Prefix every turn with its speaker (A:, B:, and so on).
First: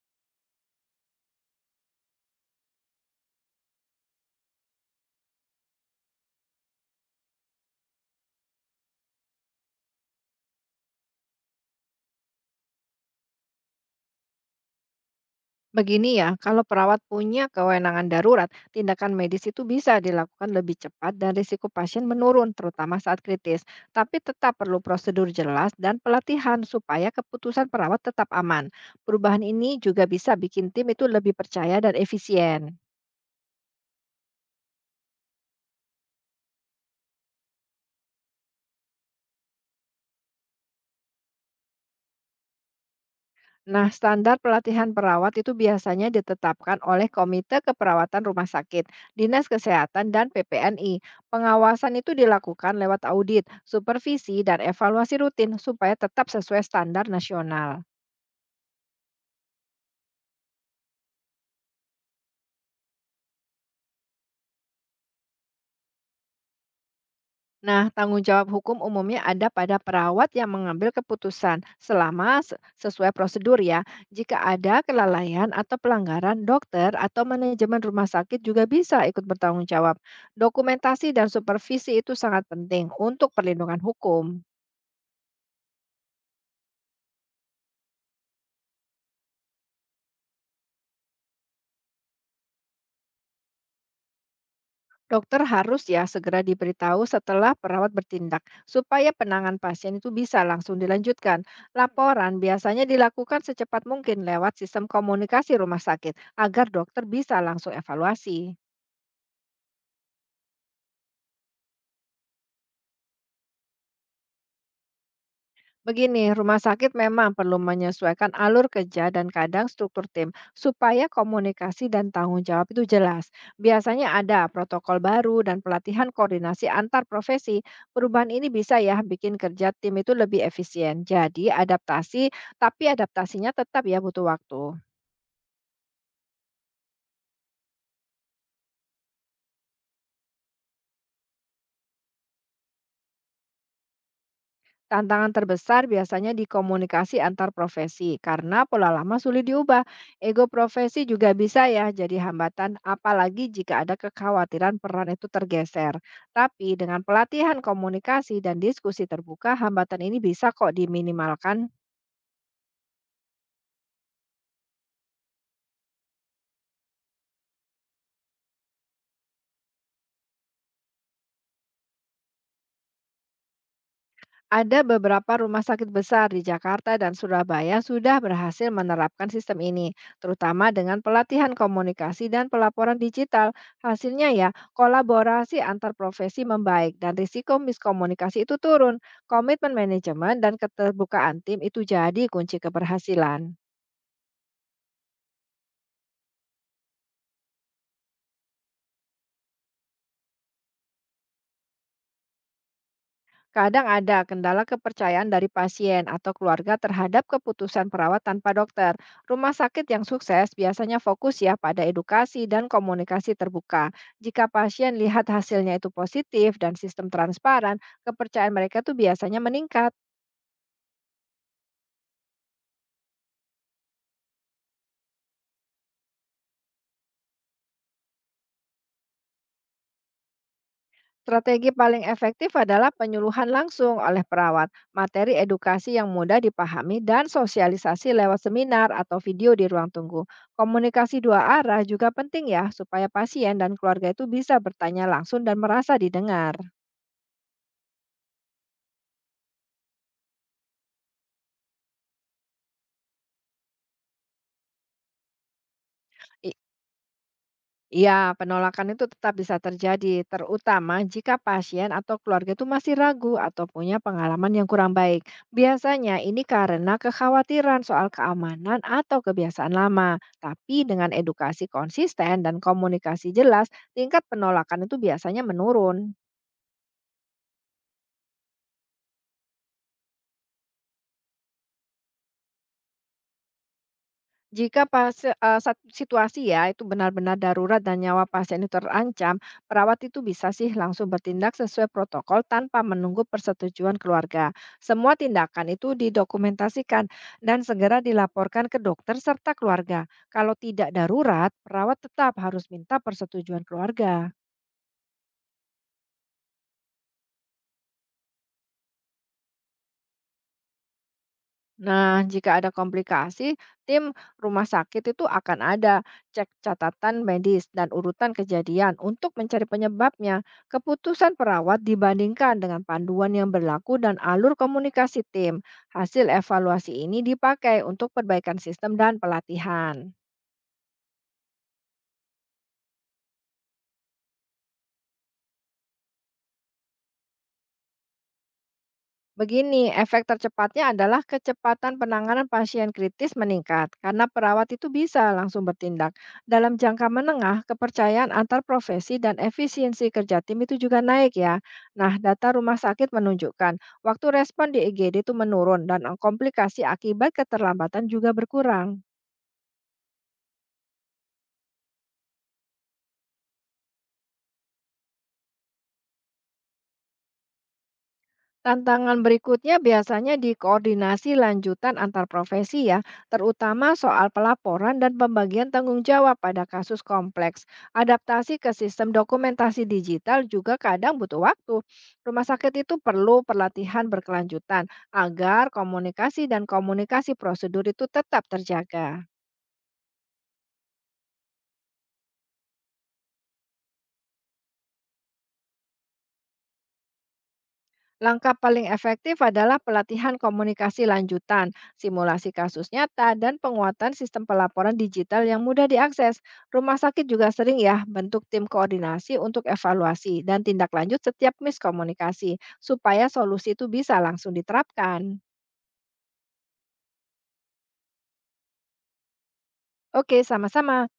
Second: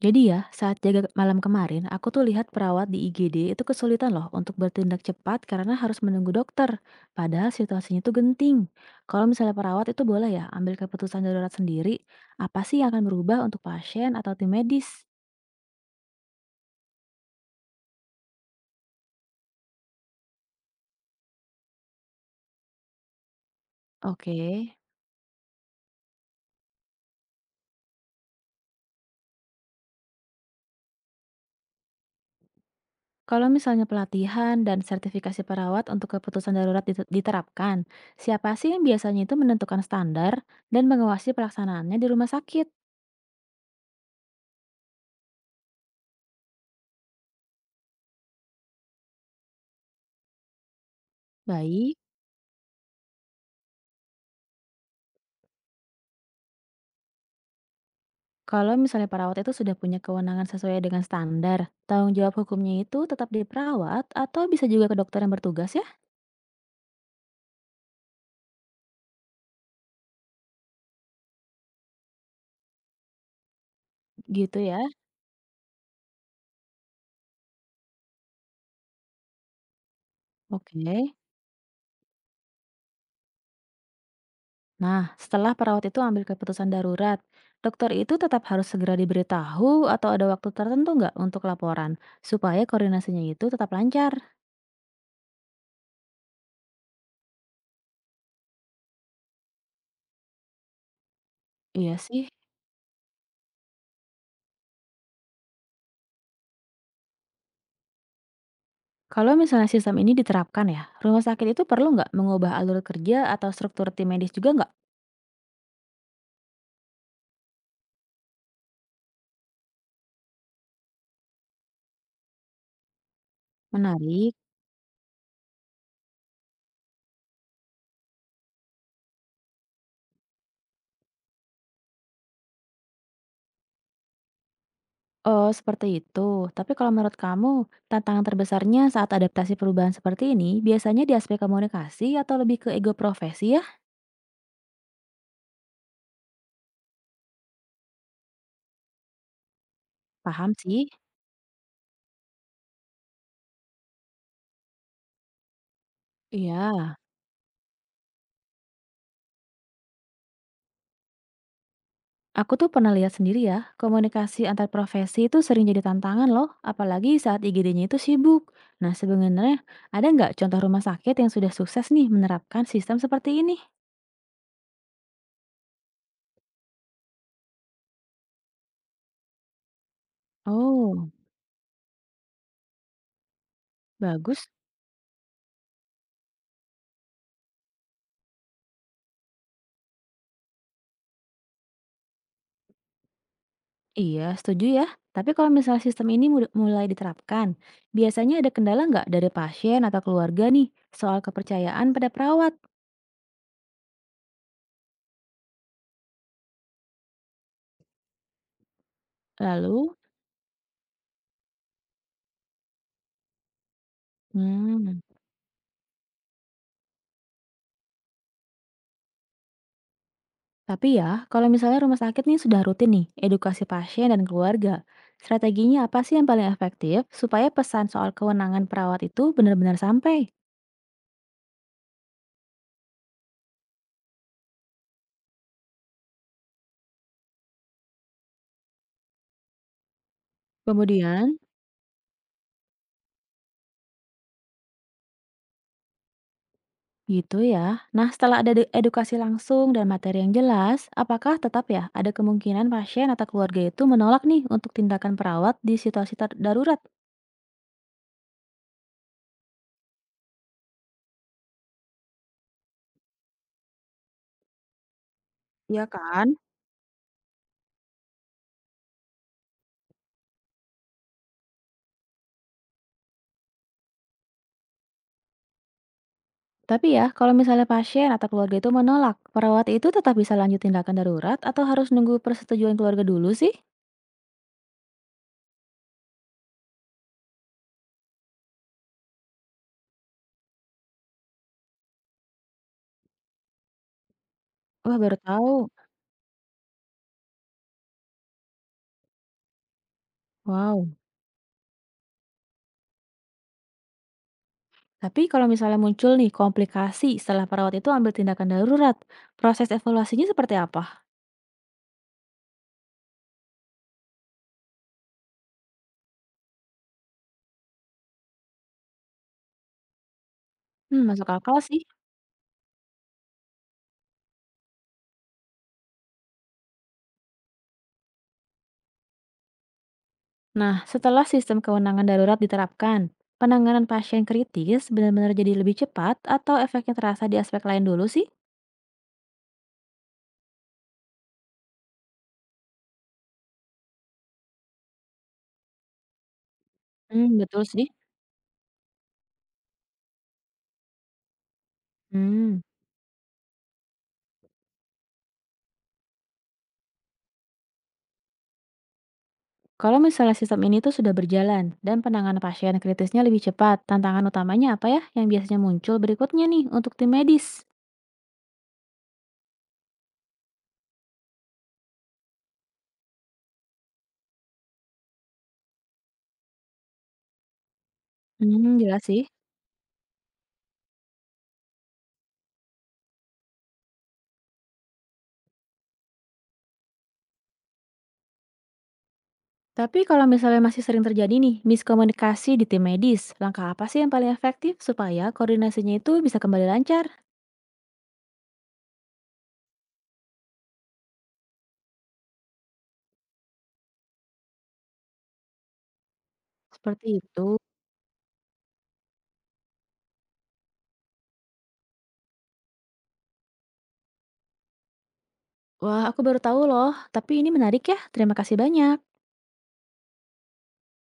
A: Jadi ya, saat jaga malam kemarin, aku tuh lihat perawat di IGD itu kesulitan loh untuk bertindak cepat karena harus menunggu dokter. Padahal situasinya tuh genting. Kalau misalnya perawat itu boleh ya ambil keputusan darurat sendiri, apa sih yang akan berubah untuk pasien atau tim medis?
B: Begini ya, kalau perawat punya kewenangan darurat, tindakan medis itu bisa dilakukan lebih cepat dan risiko pasien menurun, terutama saat kritis. Tapi
A: Oke.
B: tetap perlu prosedur jelas dan pelatihan supaya keputusan perawat tetap aman. Perubahan ini juga bisa bikin tim itu lebih percaya dan efisien.
A: Kalau misalnya pelatihan dan sertifikasi perawat untuk keputusan darurat diterapkan, siapa sih yang biasanya itu menentukan standar dan mengawasi pelaksanaannya di rumah sakit?
B: Nah, standar pelatihan perawat itu biasanya ditetapkan oleh Komite Keperawatan Rumah Sakit, Dinas Kesehatan, dan PPNI. Pengawasan
A: Baik.
B: itu dilakukan lewat audit, supervisi, dan evaluasi rutin supaya tetap sesuai standar nasional.
A: Kalau misalnya perawat itu sudah punya kewenangan sesuai dengan standar, tanggung jawab hukumnya itu tetap di perawat atau bisa juga ke dokter yang bertugas ya?
B: Nah, tanggung jawab hukum umumnya ada pada perawat yang mengambil keputusan selama sesuai prosedur ya. Jika
A: Gitu
B: ada
A: ya.
B: kelalaian atau pelanggaran, dokter atau manajemen rumah sakit juga bisa ikut bertanggung jawab.
A: Oke.
B: Dokumentasi dan supervisi itu sangat penting untuk perlindungan hukum.
A: Nah, setelah perawat itu ambil keputusan darurat, dokter itu tetap harus segera diberitahu atau ada waktu tertentu nggak untuk laporan, supaya koordinasinya itu tetap lancar.
B: Dokter harus ya segera diberitahu setelah perawat bertindak, supaya penanganan pasien itu bisa langsung dilanjutkan.
A: Iya sih.
B: Laporan biasanya dilakukan secepat mungkin lewat sistem komunikasi rumah sakit, agar dokter bisa langsung evaluasi.
A: Kalau misalnya sistem ini diterapkan ya, rumah sakit itu perlu nggak mengubah alur kerja atau struktur tim medis juga nggak?
B: Begini, rumah sakit memang perlu menyesuaikan alur kerja dan kadang struktur tim supaya komunikasi dan tanggung jawab itu jelas. Biasanya
A: Menarik.
B: ada protokol baru dan pelatihan koordinasi antar profesi. Perubahan ini bisa ya bikin kerja tim itu lebih efisien. Jadi adaptasi, tapi adaptasinya tetap ya butuh waktu.
A: Oh, seperti itu. Tapi kalau menurut kamu, tantangan terbesarnya saat adaptasi perubahan seperti ini biasanya di aspek komunikasi atau lebih ke ego profesi ya?
B: Tantangan terbesar biasanya di komunikasi antar profesi karena pola lama sulit diubah. Ego
A: Paham sih?
B: profesi juga bisa ya jadi hambatan apalagi jika ada kekhawatiran peran itu tergeser. Tapi dengan
A: Iya.
B: pelatihan komunikasi dan diskusi terbuka, hambatan ini bisa kok diminimalkan.
A: Aku tuh pernah lihat sendiri ya, komunikasi antar profesi itu sering jadi tantangan loh, apalagi saat IGD-nya itu sibuk. Nah, sebenarnya ada nggak contoh rumah sakit yang sudah sukses nih menerapkan sistem seperti ini?
B: Ada beberapa rumah sakit besar di Jakarta dan Surabaya sudah berhasil menerapkan sistem ini, terutama dengan
A: Oh,
B: pelatihan komunikasi dan pelaporan digital. Hasilnya
A: bagus.
B: ya, kolaborasi antar profesi membaik dan risiko miskomunikasi itu turun. Komitmen manajemen dan keterbukaan tim itu jadi kunci keberhasilan.
A: Iya, setuju ya. Tapi kalau misalnya sistem ini mulai diterapkan, biasanya ada kendala nggak dari pasien atau keluarga nih soal kepercayaan pada perawat?
B: Kadang ada kendala kepercayaan dari pasien atau keluarga terhadap keputusan perawat tanpa dokter. Rumah sakit
A: Lalu,
B: yang sukses biasanya fokus ya pada edukasi dan komunikasi terbuka. Jika pasien
A: hmm,
B: lihat hasilnya itu positif dan sistem transparan, kepercayaan mereka tuh biasanya meningkat.
A: tapi ya, kalau misalnya rumah sakit nih sudah rutin nih edukasi pasien dan keluarga, strateginya apa sih yang paling efektif supaya pesan soal kewenangan perawat itu benar-benar sampai?
B: Strategi paling efektif adalah penyuluhan langsung oleh perawat, materi edukasi yang mudah dipahami, dan sosialisasi lewat seminar atau video di ruang tunggu. Komunikasi
A: Kemudian,
B: dua arah juga penting ya, supaya pasien dan keluarga itu bisa bertanya langsung dan merasa didengar.
A: gitu ya. Nah, setelah ada edukasi langsung dan materi yang jelas, apakah tetap ya ada kemungkinan pasien atau keluarga itu menolak nih untuk tindakan perawat di situasi darurat?
B: Iya, penolakan itu tetap bisa terjadi, terutama jika pasien atau keluarga itu masih ragu atau punya pengalaman yang kurang baik.
A: Ya
B: Biasanya
A: kan?
B: ini karena kekhawatiran soal keamanan atau kebiasaan lama. Tapi dengan edukasi konsisten dan komunikasi jelas, tingkat penolakan itu biasanya menurun.
A: Tapi ya, kalau misalnya pasien atau keluarga itu menolak, perawat itu tetap bisa lanjut tindakan darurat atau harus nunggu persetujuan keluarga dulu sih?
B: Jika pas eee, sat situasi ya, itu benar-benar darurat dan nyawa pasien itu terancam, perawat itu bisa sih langsung bertindak sesuai protokol tanpa menunggu persetujuan keluarga.
A: Wah,
B: Semua
A: baru tahu.
B: tindakan itu didokumentasikan dan segera dilaporkan ke dokter serta keluarga. Kalau tidak
A: Wow.
B: darurat, perawat tetap harus minta persetujuan keluarga.
A: Tapi kalau misalnya muncul nih komplikasi setelah perawat itu ambil tindakan darurat, proses evaluasinya seperti apa?
B: Nah, jika ada komplikasi, tim rumah sakit itu akan ada cek catatan medis dan urutan kejadian untuk mencari penyebabnya.
A: Hmm, masuk
B: Keputusan
A: akal
B: perawat
A: sih.
B: dibandingkan dengan panduan yang berlaku dan alur komunikasi tim. Hasil evaluasi ini dipakai untuk perbaikan sistem dan pelatihan.
A: Nah, setelah sistem kewenangan darurat diterapkan, penanganan pasien kritis benar-benar jadi lebih cepat atau efeknya terasa di aspek lain dulu sih?
B: Begini, efek tercepatnya adalah kecepatan penanganan pasien kritis meningkat karena perawat itu bisa langsung bertindak. Dalam jangka
A: Hmm,
B: menengah,
A: betul sih.
B: kepercayaan antar profesi dan efisiensi kerja tim itu juga naik ya. Nah, data
A: Hmm,
B: rumah sakit menunjukkan waktu respon di IGD itu menurun dan komplikasi akibat keterlambatan juga berkurang.
A: kalau misalnya sistem ini tuh sudah berjalan dan penanganan pasien kritisnya lebih cepat, tantangan utamanya apa ya yang biasanya muncul berikutnya nih untuk tim medis?
B: Tantangan berikutnya biasanya di koordinasi lanjutan antar profesi ya, terutama soal pelaporan dan pembagian tanggung jawab pada kasus kompleks. Adaptasi ke
A: Hmm, jelas
B: sistem
A: sih.
B: dokumentasi digital juga kadang butuh waktu. Rumah sakit itu perlu pelatihan berkelanjutan agar komunikasi dan komunikasi prosedur itu tetap terjaga.
A: Tapi kalau misalnya masih sering terjadi nih miskomunikasi di tim medis, langkah apa sih yang paling efektif supaya koordinasinya itu bisa kembali lancar?
B: Langkah paling efektif adalah pelatihan komunikasi lanjutan, simulasi kasus nyata, dan penguatan sistem pelaporan digital yang mudah diakses. Rumah
A: Seperti
B: sakit
A: itu.
B: juga sering ya bentuk tim koordinasi untuk evaluasi dan tindak lanjut setiap miskomunikasi, supaya solusi itu bisa langsung diterapkan.
A: Wah, aku baru tahu loh. Tapi ini menarik ya. Terima kasih banyak.
B: Oke, sama-sama.